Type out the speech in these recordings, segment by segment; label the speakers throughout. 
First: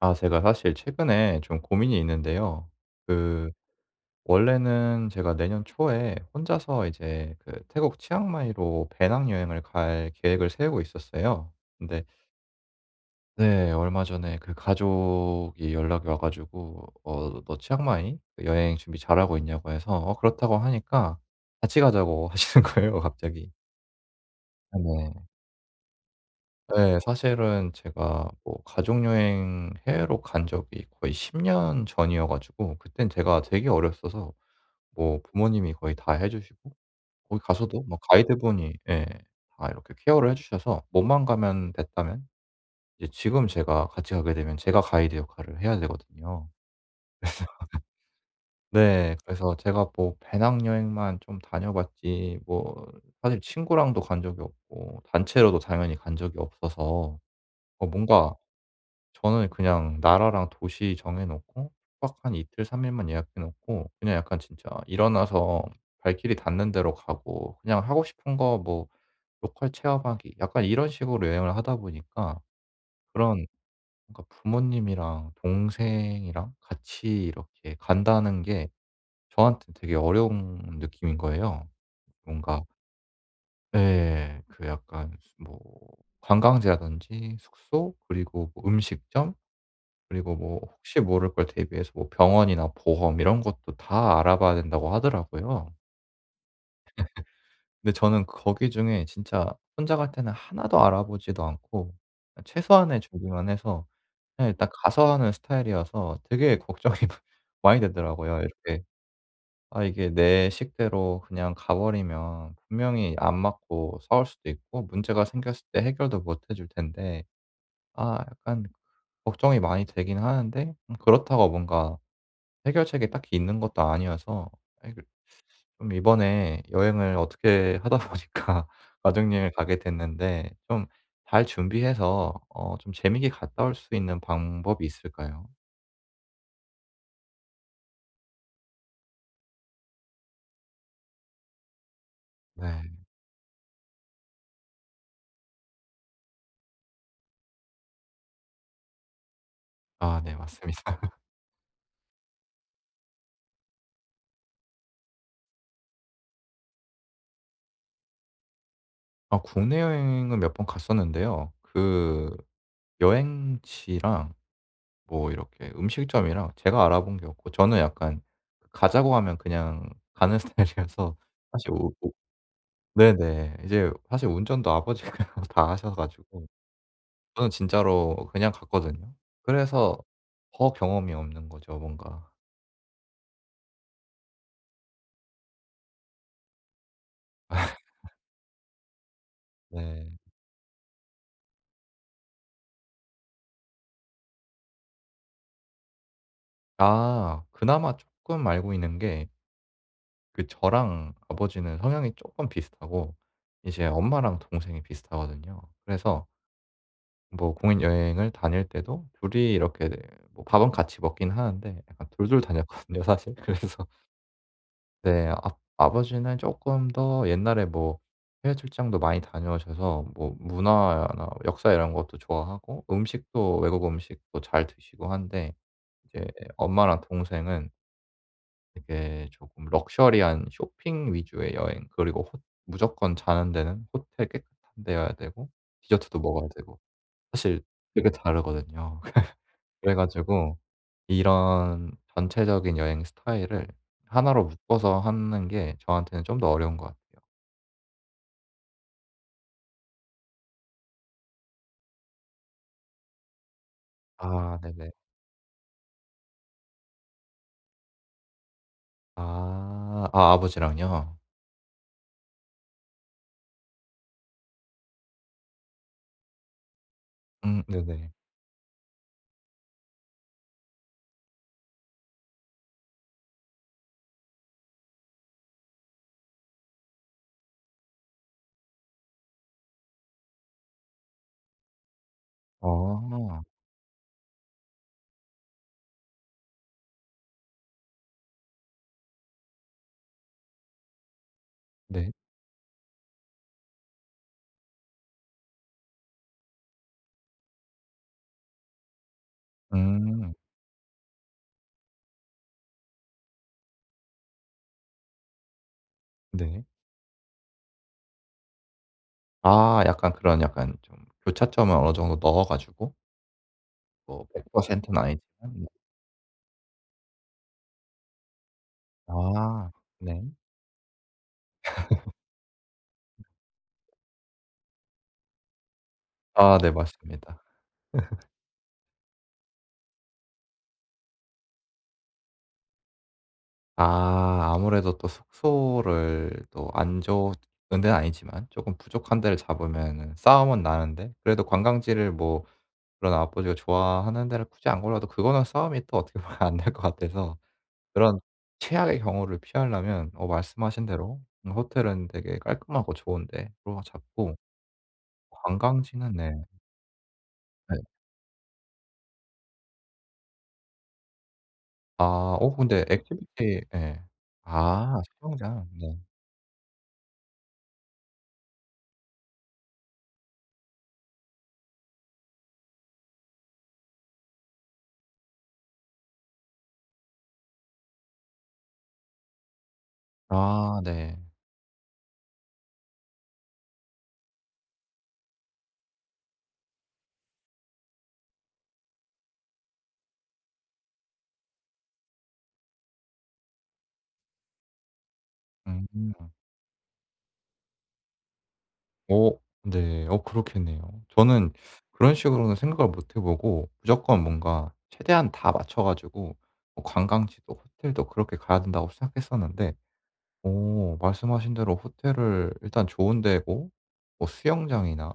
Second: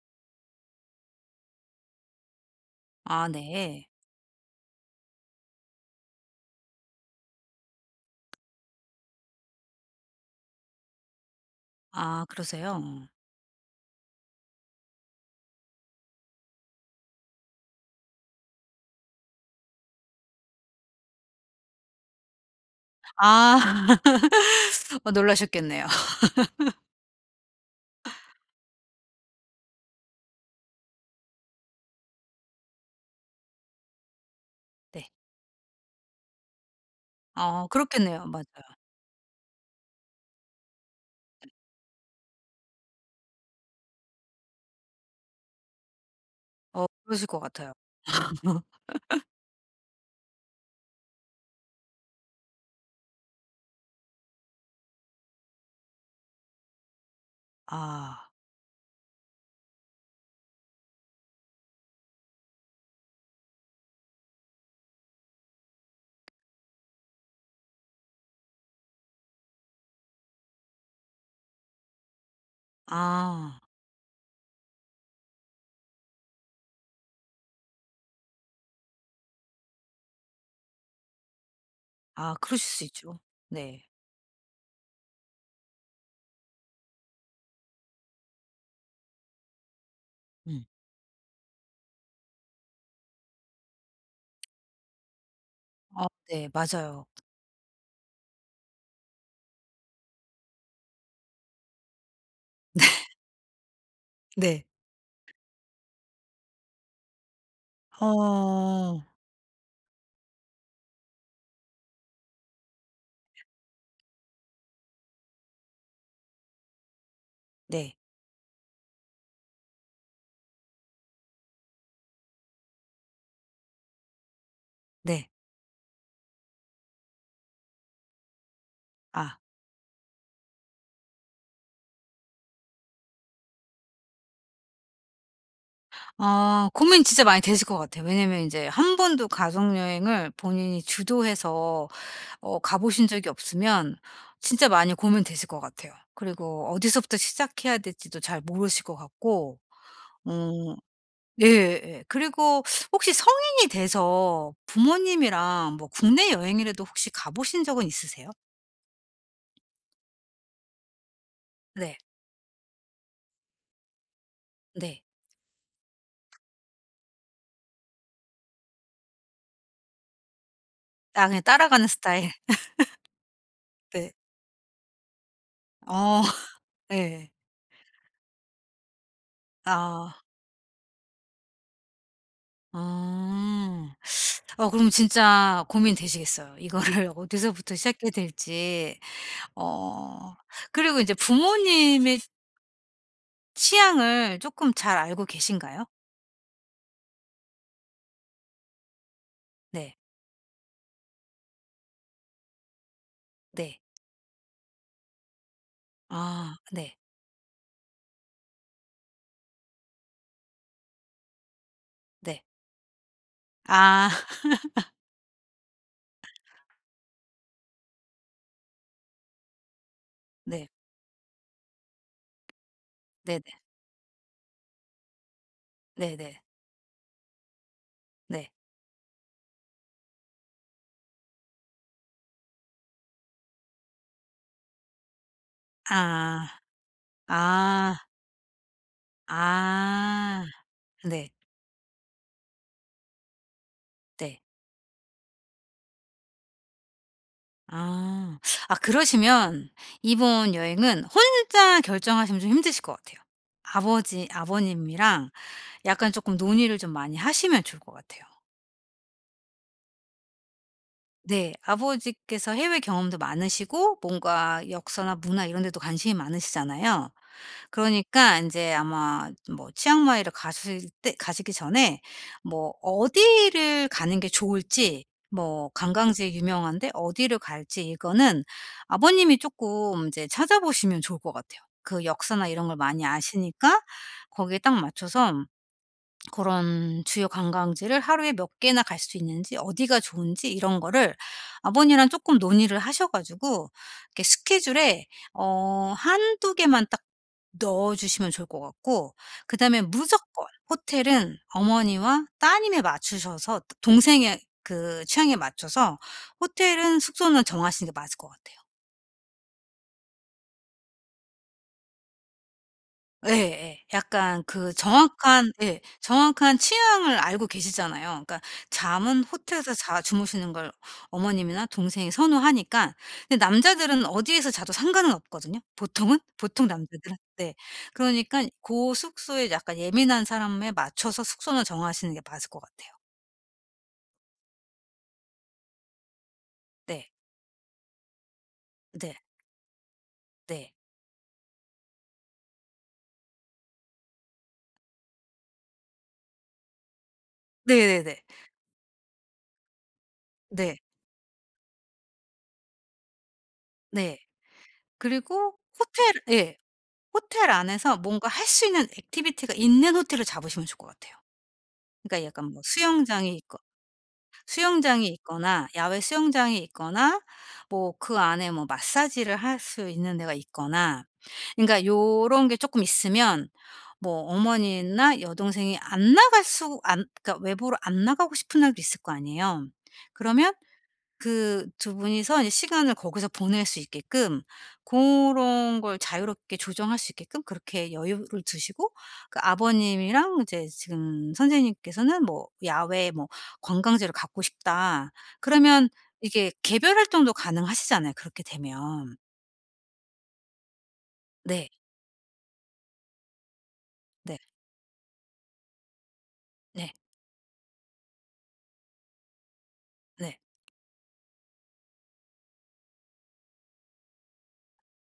Speaker 1: 아 제가 사실 최근에 좀 고민이 있는데요
Speaker 2: 아
Speaker 1: 그
Speaker 2: 네.
Speaker 1: 원래는 제가 내년 초에 혼자서 이제 그 태국 치앙마이로 배낭여행을 갈 계획을 세우고 있었어요. 근데
Speaker 2: 아 그러세요?
Speaker 1: 네. 얼마 전에 그 가족이 연락이 와 가지고 어 "너 치앙마이 여행 준비 잘하고 있냐."고 해서 어 "그렇다."고 하니까 "같이 가자."고 하시는 거예요 갑자기.
Speaker 2: 아
Speaker 1: 아
Speaker 2: 어
Speaker 1: 네.
Speaker 2: 놀라셨겠네요.
Speaker 1: 예. 사실은 제가 뭐 가족여행 해외로 간 적이 거의 10 년 전이어 가지고 그때는 제가 되게 어렸어서
Speaker 2: 네.
Speaker 1: 뭐 부모님이 거의 다 해 주시고 거기
Speaker 2: 아
Speaker 1: 가서도 뭐
Speaker 2: 그렇겠네요.
Speaker 1: 가이드분이
Speaker 2: 맞아요.
Speaker 1: 예 다 이렇게 케어를 해 주셔서 몸만 가면 됐다면 이제 지금 제가 같이 가게 되면 제가 가이드 역할을 해야 되거든요.
Speaker 2: 어 그러실 것 같아요.
Speaker 1: 그래서 네. 그래서 제가 뭐 배낭여행만 좀 다녀봤지 뭐 사실 친구랑도 간 적이 없고 단체로도 당연히 간 적이 없어서 어
Speaker 2: 아.
Speaker 1: 뭔가 저는 그냥 나라랑 도시 정해 놓고 숙박 한 이틀 3 일만 예약해 놓고 그냥 약간 진짜 일어나서 발길이 닿는 데로 가고 그냥 하고 싶은 거 뭐 로컬 체험하기 약간 이런 식으로 여행을 하다 보니까 그런
Speaker 2: 아.
Speaker 1: 그러니까 부모님이랑 동생이랑 같이 이렇게 간다는 게 저한테는 되게 어려운 느낌인 거예요
Speaker 2: 아
Speaker 1: 뭔가.
Speaker 2: 그러실 수 있죠. 네.
Speaker 1: 예. 그 약간 무슨 뭐 관광지라든지 숙소 그리고 뭐 음식점 그리고 뭐
Speaker 2: 음.
Speaker 1: 혹시 모를 걸 대비해서 뭐 병원이나 보험 이런 것도 다 알아봐야 된다고 하더라고요.
Speaker 2: 아 네. 맞아요.
Speaker 1: 근데 저는 거기 중에 진짜 혼자 갈 때는 1 도 알아보지도 않고
Speaker 2: 네.
Speaker 1: 최소한의 준비만 해서 그냥
Speaker 2: 네.
Speaker 1: 일단 가서 하는 스타일이어서 되게 걱정이 많 많이 되더라고요. 이렇게
Speaker 2: 어.
Speaker 1: 아 이게 내 식대로 그냥 가 버리면 분명히 안 맞고 싸울 수도 있고 문제가 생겼을 때 해결도 못 해 줄 텐데
Speaker 2: 네.
Speaker 1: 아 약간 걱정이 많이 되기는 하는데 음 그렇다고 뭔가 해결책이 딱히 있는 것도 아니어서 아니 그
Speaker 2: 네.
Speaker 1: 좀 이번에 여행을 어떻게 하다 보니까
Speaker 2: 아.
Speaker 1: 가족여행을 가게 됐는데 좀 잘 준비해서 어 좀 재밌게 갔다 올 수 있는 방법이 있을까요?
Speaker 2: 아 고민이 진짜 많이 되실 것 같아요. 왜냐하면 인제 1 번도 가족여행을 본인이 주도해서 어 가
Speaker 1: 네.
Speaker 2: 보신 적이 없으면 진짜 많이 고민되실 것 같아요. 그리고 어디서부터 시작해야 될지도 잘 모르실 것 같고
Speaker 1: 아 네.
Speaker 2: 오.
Speaker 1: 맞습니다.
Speaker 2: 예예 예. 그리고 혹시 성인이 돼서 부모님이랑 뭐 국내 여행이라도 혹시 가 보신 적은 있으세요?
Speaker 1: 아 국내여행은 몇 번 갔었는데요
Speaker 2: 네.
Speaker 1: 그 여행지랑
Speaker 2: 네.
Speaker 1: 뭐 이렇게 음식점이랑 제가 알아본 게 없고 저는 약간 가자고 하면 그냥 가는 스타일이라서
Speaker 2: 아 그냥
Speaker 1: 사실
Speaker 2: 따라가는
Speaker 1: 우 우
Speaker 2: 스타일.
Speaker 1: 네네. 이제
Speaker 2: 네.
Speaker 1: 사실 운전도 아버지가 다 하셔
Speaker 2: 아.
Speaker 1: 가지고
Speaker 2: 예.
Speaker 1: 저는 진짜로 그냥 갔거든요. 그래서
Speaker 2: 아.
Speaker 1: 더 경험이 없는 거죠 뭔가.
Speaker 2: 음. 어 그럼 진짜 고민되시겠어요. 이거를 어디서부터 시작해야 될지.
Speaker 1: 네.
Speaker 2: 어 그리고 이제 부모님의 취향을 쪼끔 잘 알고 계신가요?
Speaker 1: 아. 그나마 쪼끔 알고 있는 게
Speaker 2: 네.
Speaker 1: 그 저랑 아버지는 성향이 쪼끔 비슷하고
Speaker 2: 네.
Speaker 1: 이제 엄마랑 동생이 비슷하거든요. 그래서
Speaker 2: 아 네.
Speaker 1: 뭐 국내여행을 다닐 때도 2 이 이렇게 네 뭐 밥은 같이 먹긴 하는데 약간 2 2
Speaker 2: 네.
Speaker 1: 다녔거든요 사실. 그래서
Speaker 2: 아.
Speaker 1: 네. 압 아버지는 쪼끔 더 옛날에 뭐 해외 출장도 많이 다녀오셔서 뭐
Speaker 2: 네.
Speaker 1: 문화나 역사 이런 것도 좋아하고
Speaker 2: 네네.
Speaker 1: 음식도 외국 음식도 잘 드시고 한데 이제
Speaker 2: 네네.
Speaker 1: 엄마랑 동생은
Speaker 2: 네.
Speaker 1: 이게 조금 럭셔리한 쇼핑 위주의 여행 그리고 호 무조건 자는 데는 호텔 깨끗한 데여야 되고 디저트도
Speaker 2: 아.
Speaker 1: 먹어야 되고 사실
Speaker 2: 아.
Speaker 1: 되게 다르거든요. 그래 그래
Speaker 2: 아
Speaker 1: 가지고
Speaker 2: 네.
Speaker 1: 이런 전체적인 여행 스타일을
Speaker 2: 네.
Speaker 1: 하나로 묶어서 하는 게 저한테는 좀 더 어려운 것 같아요.
Speaker 2: 아. 아 그러시면 이번 여행은 혼자 결정하시면 좀 힘드실 것 같아요. 아버지
Speaker 1: 아 네네.
Speaker 2: 아버님이랑 약간 쪼끔 논의를 좀 많이 하시면 좋을 것 같아요.
Speaker 1: 아. 아 아버지랑요?
Speaker 2: 네. 아버지께서 해외 경험도 많으시고 뭔가 역사나 문화 이런 데도 관심이 많으시잖아요.
Speaker 1: 음 네네.
Speaker 2: 그러니까 인제 아마 뭐 치앙마이를 가실 때 가시기 전에 뭐 어디를 가는 게 좋을지 뭐 관광지에 유명한데 어디를 갈지 이거는 아버님이 쪼끔 인제 찾아보시면 좋을 것 같아요. 그 역사나 이런 걸 많이
Speaker 1: 아.
Speaker 2: 아시니까 거기에 딱 맞춰서 그런 주요 관광지를 하루에 몇 개나 갈 수 있는지 어디가 좋은지 이런 거를 아버님이랑
Speaker 1: 네.
Speaker 2: 쪼끔 논의를 하셔 가지고 이렇게 스케줄에 어 1-2 개만 딱 넣어 주시면 좋을 것 같고 그다음에
Speaker 1: 음.
Speaker 2: 무조건 호텔은 어머니와 따님에 맞추셔서 도 동생의 그 취향에 맞춰서
Speaker 1: 네.
Speaker 2: 호텔은 숙소는 정하시는 게 맞을 것 같아요.
Speaker 1: 아 약간 그런 약간 좀 교차점을 어느 정도 넣어 가지고?
Speaker 2: 예예.
Speaker 1: 뭐
Speaker 2: 약간
Speaker 1: 백
Speaker 2: 그
Speaker 1: 퍼센트 는 아니지만
Speaker 2: 정확한
Speaker 1: 네.
Speaker 2: 예. 정확한 취향을 알고 계시잖아요. 그러니까 잠은
Speaker 1: 아
Speaker 2: 호텔에서 자
Speaker 1: 네.
Speaker 2: 주무시는 걸 어머님이나 동생이 선호하니까 근데 남자들은 어디에서 자도 상관은 없거든요, 보통은
Speaker 1: 아
Speaker 2: 보통
Speaker 1: 네.
Speaker 2: 남자들은.
Speaker 1: 맞습니다.
Speaker 2: 네. 그러니깐 고 숙소에 약간 예민한 사람에 맞춰서 숙소는 정하시는 게 맞을 것 같아요.
Speaker 1: 아 아무래도 또 숙소를 또 안
Speaker 2: 네.
Speaker 1: 좋은 데는 아니지만 조금
Speaker 2: 네.
Speaker 1: 부족한 데를 잡으면은 싸움은
Speaker 2: 네.
Speaker 1: 나는데 그래도 관광지를 뭐 그런 아버지가 좋아하는 데를 굳이 안 골라도 그거는 싸움이 또 어떻게 보면 안 될 것 같아서
Speaker 2: 네네네.
Speaker 1: 그런 최악의 경우를 피하려면 어
Speaker 2: 네.
Speaker 1: 말씀하신 대로 음 호텔은 되게 깔끔하고 좋은 데로
Speaker 2: 네.
Speaker 1: 잡고
Speaker 2: 그리고 호텔
Speaker 1: 관광지는 네.
Speaker 2: 예. 호텔
Speaker 1: 네.
Speaker 2: 안에서 뭔가 할 수 있는 액티비티가 있는 호텔을 잡으시면 좋을 것 같아요.
Speaker 1: 아
Speaker 2: 그러니까 약간
Speaker 1: 어
Speaker 2: 뭐
Speaker 1: 근데
Speaker 2: 수영장이 있거
Speaker 1: 액티비티 예. 아
Speaker 2: 수영장이
Speaker 1: 수영장.
Speaker 2: 있거나
Speaker 1: 네.
Speaker 2: 야외 수영장이 있거나 뭐 그 안에 뭐 마사지를 할 수 있는 데가 있거나 그러니까 요런 게 쪼끔 있으면 뭐 어머니나 여동생이 안 나갈 수 안 그러니까 외부로 안 나가고 싶은 날도 있을 거 아니에요. 그러면
Speaker 1: 아 네.
Speaker 2: 그 2 분이서 이제 시간을 거기서 보낼 수 있게끔 고런 걸 자유롭게 조정할 수 있게끔 그렇게 여유를 두시고 그 아버님이랑 이제 지금 선생님께서는 뭐 '야외에 뭐 관광지를 가고 싶다.'
Speaker 1: 음.
Speaker 2: 그러면 이게 개별 활동도 가능하시잖아요 그렇게 되면.
Speaker 1: 어 네. 어 그렇겠네요. 저는
Speaker 2: 네.
Speaker 1: 그런 식으로는 생각을 못 해 보고 '무조건
Speaker 2: 네.
Speaker 1: 뭔가 최대한 다 맞춰 가지고 뭐
Speaker 2: 네.
Speaker 1: 관광지도 호텔도 그렇게 가야 된다.'고 생각했었는데
Speaker 2: 네.
Speaker 1: 어 말씀하신 대로 호텔을 일단 좋은 데고 뭐 수영장이나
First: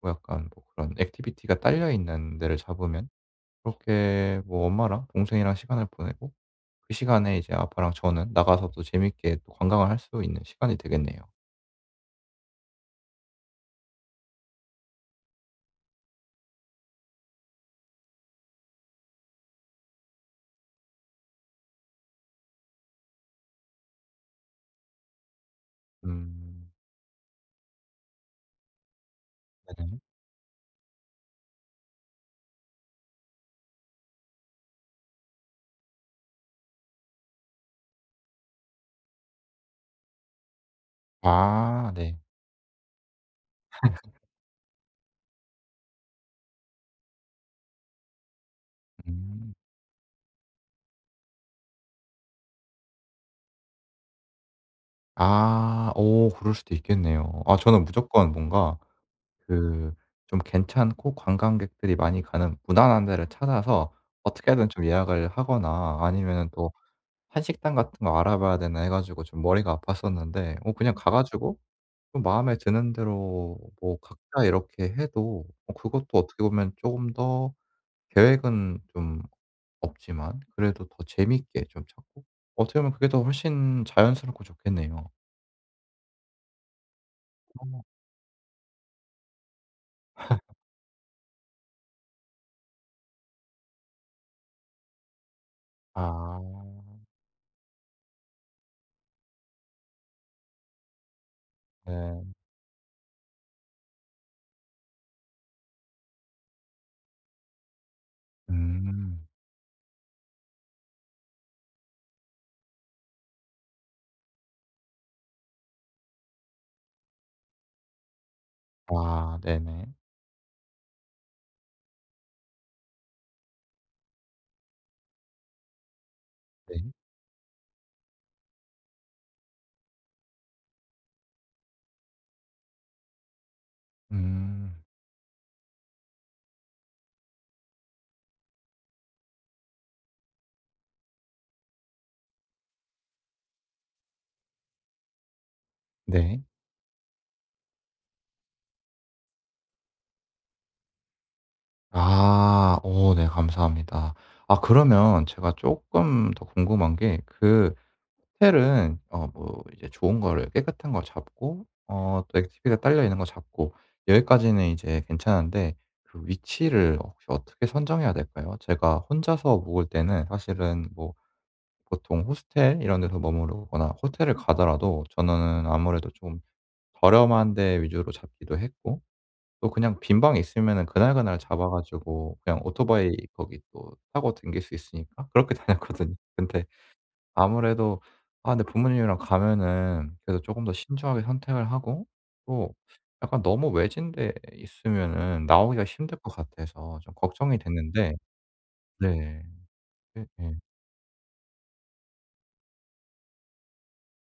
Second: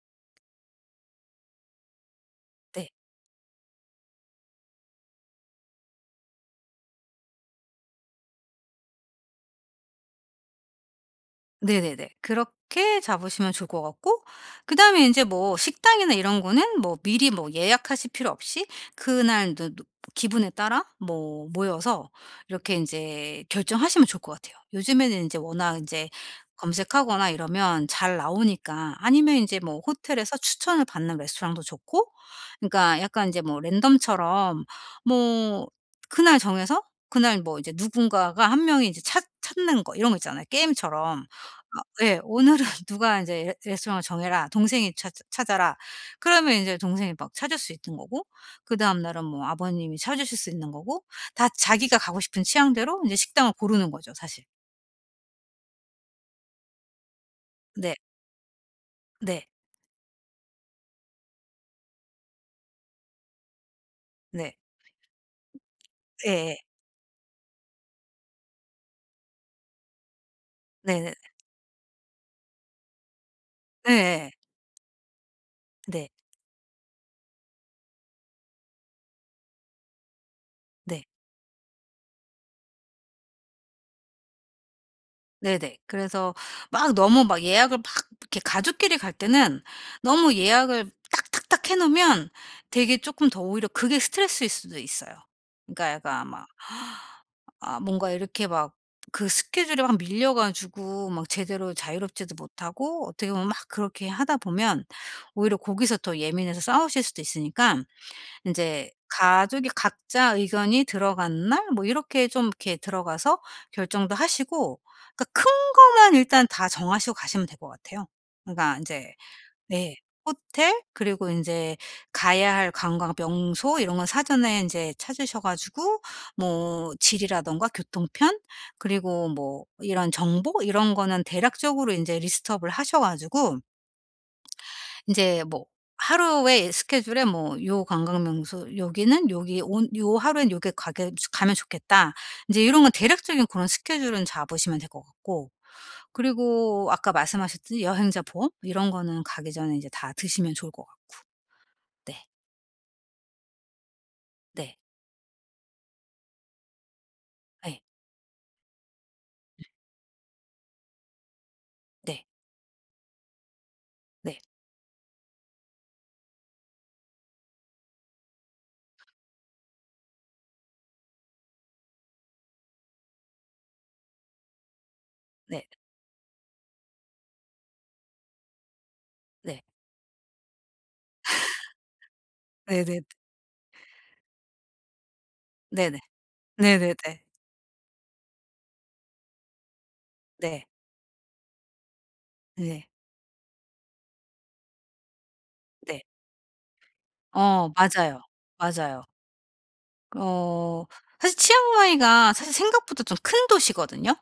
Speaker 1: 뭐 약간 뭐 그런 액티비티가 딸려 있는 데를
Speaker 2: 네.
Speaker 1: 잡으면 그렇게 뭐 엄마랑 동생이랑 시간을 보내고 그 시간에 이제 아빠랑 저는 나가서 또 재밌게 또 관광을 할 수 있는 시간이 되겠네요.
Speaker 2: 네네네. 그렇게 잡으시면 좋을 것 같고 그다음에 인제 뭐 식당이나 이런 거는 뭐 미리 뭐 예약하실 필요 없이 그날 저 노 기분에 따라 뭐 모여서 이렇게 인제 결정하시면 좋을 것 같아요. 요즘에는 인제 워낙 인제
Speaker 1: 음.
Speaker 2: 검색하거나 이러면 잘 나오니까 아니면 인제 뭐
Speaker 1: 네네.
Speaker 2: 호텔에서 추천을 받는 레스토랑도 좋고 그러니까 약간 인제 뭐 랜덤처럼 뭐 그날 정해서 그날 뭐 이제 누군가가 1 명이 인제 찾 찾는 거 이런 거 있잖아요 게임처럼. 아
Speaker 1: 아
Speaker 2: 예.
Speaker 1: 네.
Speaker 2: 오늘은 누가 인제 "레 레스토랑을 정해라. 동생이 찾 찾아라." 그러면 이제 동생이 막 찾을 수 있는 거고 그다음 날은 뭐
Speaker 1: 음.
Speaker 2: 아버님이 찾으실 수 있는 거고 다 자기가 가고 싶은 취향대로 인제 식당을 고르는 거죠 사실.
Speaker 1: 아 어 그럴 수도 있겠네요. 아 저는
Speaker 2: 네.
Speaker 1: 무조건 뭔가
Speaker 2: 네.
Speaker 1: 그 좀 괜찮고 관광객들이 많이 가는 무난한 데를 찾아서 어떻게
Speaker 2: 네.
Speaker 1: 하든 좀 예약을 하거나 아니면은
Speaker 2: 예예.
Speaker 1: 또 한식당 같은 거 알아봐야 되나 해 가지고 좀 머리가 아팠었는데 어 그냥 가
Speaker 2: 네네네.
Speaker 1: 가지고 좀 마음에 드는 대로 뭐
Speaker 2: 예예예.
Speaker 1: 각자 이렇게 해도 어 그것도
Speaker 2: 네.
Speaker 1: 어떻게 보면 쪼금 더 계획은 좀 없지만 그래도 더
Speaker 2: 네.
Speaker 1: 재밌게 좀 찾고 어떻게 보면 그게 더 훨씬 자연스럽고 좋겠네요.
Speaker 2: 네네. 그래서 막 너무 막 예약을
Speaker 1: 어.
Speaker 2: 막 이렇게 가족끼리 갈 때는 너무 예약을 딱 딱 딱 해 놓으면 되게 조금 더 오히려 그게 스트레스일 수도 있어요. 그러니까 약간 아마
Speaker 1: 아.
Speaker 2: 아 뭔가 이렇게 막 그 스케줄이 막 밀려 가지고 막 제대로
Speaker 1: 네.
Speaker 2: 자유롭지도 못하고 어떻게 보면 막 그렇게 하다 보면 오히려 거기서 더 예민해서 싸우실 수도 있으니깐 인제
Speaker 1: 음.
Speaker 2: 가족이 각자 의견이 들어간 날 뭐 이렇게 좀 이렇게 들어가서 결정도 하시고 그러니까 큰 거만 일단 다 정하시고 가시면 될 것 같아요. 그러니까 인제
Speaker 1: 아 네네.
Speaker 2: 네 호텔 그리고 인제 가야 할 관광 명소 이런 거 사전에 인제 찾으셔 가지고
Speaker 1: 네.
Speaker 2: 뭐 지리라든가 교통편 그리고 뭐 이런 정보 이런 거는 대략적으로 인제 리스트 업을 하셔 가지고
Speaker 1: 음.
Speaker 2: 인제 뭐 하루에 스케줄에 뭐 요 관광명소 여기는 요기 온 요 하루에 요게 가게 가면 좋겠다. 인제 요런 건 대략적인 그런 스케줄은 잡으시면 될 것 같고.
Speaker 1: 네.
Speaker 2: 그리고 아까 말씀하셨듯이 여행자 보험 이런 거는 가기 전에 인제 다 드시면 좋을 것 같고. 네.
Speaker 1: 아. 어 네 감사합니다. 아
Speaker 2: 네.
Speaker 1: 그러면 제가 쪼끔 더 궁금한 게 그
Speaker 2: 네.
Speaker 1: 호텔은 어 뭐
Speaker 2: 예.
Speaker 1: 이제 좋은 거를 깨끗한 걸 잡고 어
Speaker 2: 네.
Speaker 1: 액티비티가 딸려 있는 거 잡고
Speaker 2: 네.
Speaker 1: 여기까지는 이제 괜찮은데 그 위치를 혹시 어떻게 선정해야 될까요? 제가 혼자서 묵을 때는 사실은 뭐 보통 호스텔 이런 데서 머무르거나 호텔을 가더라도 저는
Speaker 2: 네.
Speaker 1: 아무래도 좀 저렴한 데 위주로 잡기도 했고
Speaker 2: 네.
Speaker 1: 또 그냥 빈 방이 있으면은 그날 그날 잡아 가지고 그냥
Speaker 2: 네네.
Speaker 1: 오토바이 거기 또 타고 다닐 수 있으니까 그렇게
Speaker 2: 네네.
Speaker 1: 다녔거든요. 근데
Speaker 2: 네네네.
Speaker 1: 아무래도 아 근데 부모님이랑 가면은 그래도 조금
Speaker 2: 네.
Speaker 1: 더 신중하게 선택을 하고 또
Speaker 2: 네.
Speaker 1: 약간 너무 외진 데 있으면은 나오기가
Speaker 2: 네.
Speaker 1: 힘들 것 같아서 좀 걱정이
Speaker 2: 어
Speaker 1: 됐는데.
Speaker 2: 맞아요. 맞아요.
Speaker 1: 네. 네 네.
Speaker 2: 어 사실 치앙마이가 사실 생각보다 좀 큰 도시거든요.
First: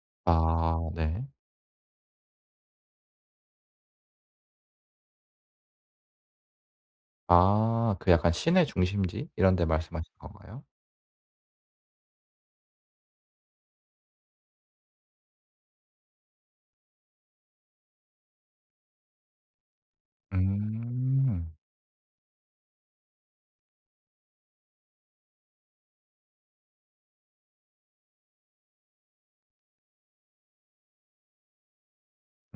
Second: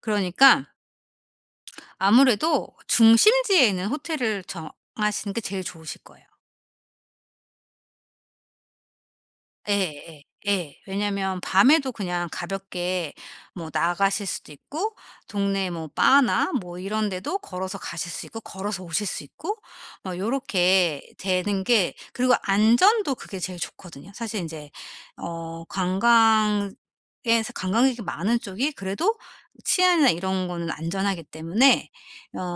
Speaker 2: 그러니까
Speaker 1: 아 네.
Speaker 2: 아무래도 중심지에 있는 호텔을 정하시는 게 제일 좋으실 거예요.
Speaker 1: 아 그 약간 시내 중심지 이런 데 말씀하시는
Speaker 2: 예예예.
Speaker 1: 건가요?
Speaker 2: 예. 왜냐하면 밤에도 그냥 가볍게 뭐 나가실 수도 있고 동네 뭐 바나 뭐 이런 데도 걸어서 가실 수 있고 걸어서 오실 수 있고 뭐 요렇게
Speaker 1: 음.
Speaker 2: 되는 게 그리고 안전도 그게 제일 좋거든요. 사실 인제 어 관광에서 관광객이 많은 쪽이 그래도 치안이나 이런 거는 안전하기 때문에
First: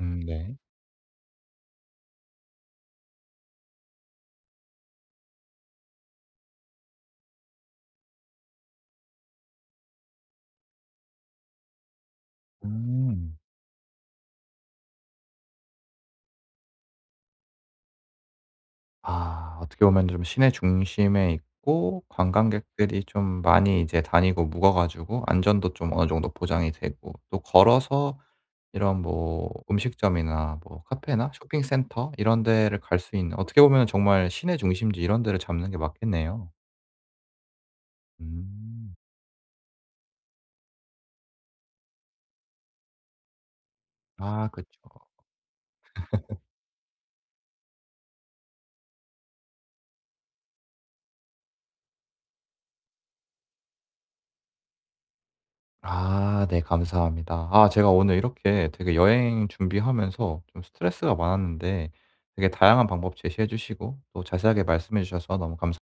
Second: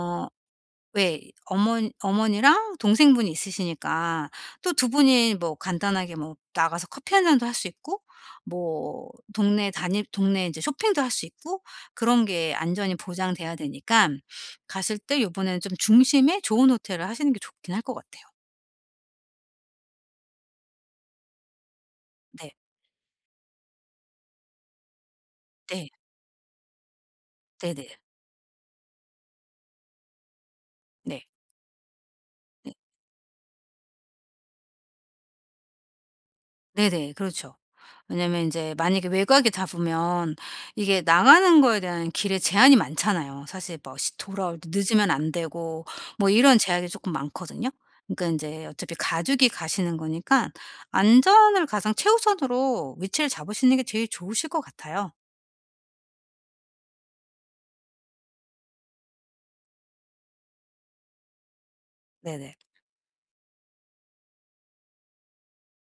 Speaker 1: 음 네.
Speaker 2: 왜 어머 어머니랑 동생분이 있으시니까 또 2 분이 뭐 간단하게 뭐 나가서 커피 1 잔도 할 수 있고 뭐 동네 다닐 동네 이제 쇼핑도 할 수 있고 그런 게 안전이
Speaker 1: 음.
Speaker 2: 보장돼야 되니깐 가실 때 요번에는 좀 중심에 좋은 호텔을 하시는 게 좋기는 할 것 같아요.
Speaker 1: 아 어떻게 보면 좀 시내 중심에 있고
Speaker 2: 네.
Speaker 1: 관광객들이 좀 많이 이제 다니고 묵어 가지고 안전도
Speaker 2: 네.
Speaker 1: 좀 어느 정도 보장이 되고 또
Speaker 2: 네네.
Speaker 1: 걸어서 이런 뭐 음식점이나 뭐
Speaker 2: 네.
Speaker 1: 카페나 쇼핑센터 이런
Speaker 2: 네.
Speaker 1: 데를 갈 수 있는 어떻게 보면 정말 시내 중심지 이런 데를 잡는 게 맞겠네요.
Speaker 2: 네네 그렇죠. 왜냐하면 인제
Speaker 1: 음.
Speaker 2: 만약에 외곽에 잡으면 이게 나가는 거에 대한 길에 제한이 많잖아요. 사실 뭐 시
Speaker 1: 아
Speaker 2: 돌아올
Speaker 1: 그쵸.
Speaker 2: 때 늦으면 안 되고 뭐 이런 제약이 쪼끔 많거든요. 그러니까 인제 어차피 가족이 가시는 거니까 안전을 가장 최우선으로 위치를 잡으시는 게 제일 좋으실 것 같아요.
Speaker 1: 아 네 감사합니다. 아 제가 오늘 이렇게 되게 여행 준비하면서 좀 스트레스가 많았는데 되게
Speaker 2: 네네.
Speaker 1: 다양한 방법 제시해 주시고 또 자세하게 말씀해 주셔서 너무 감사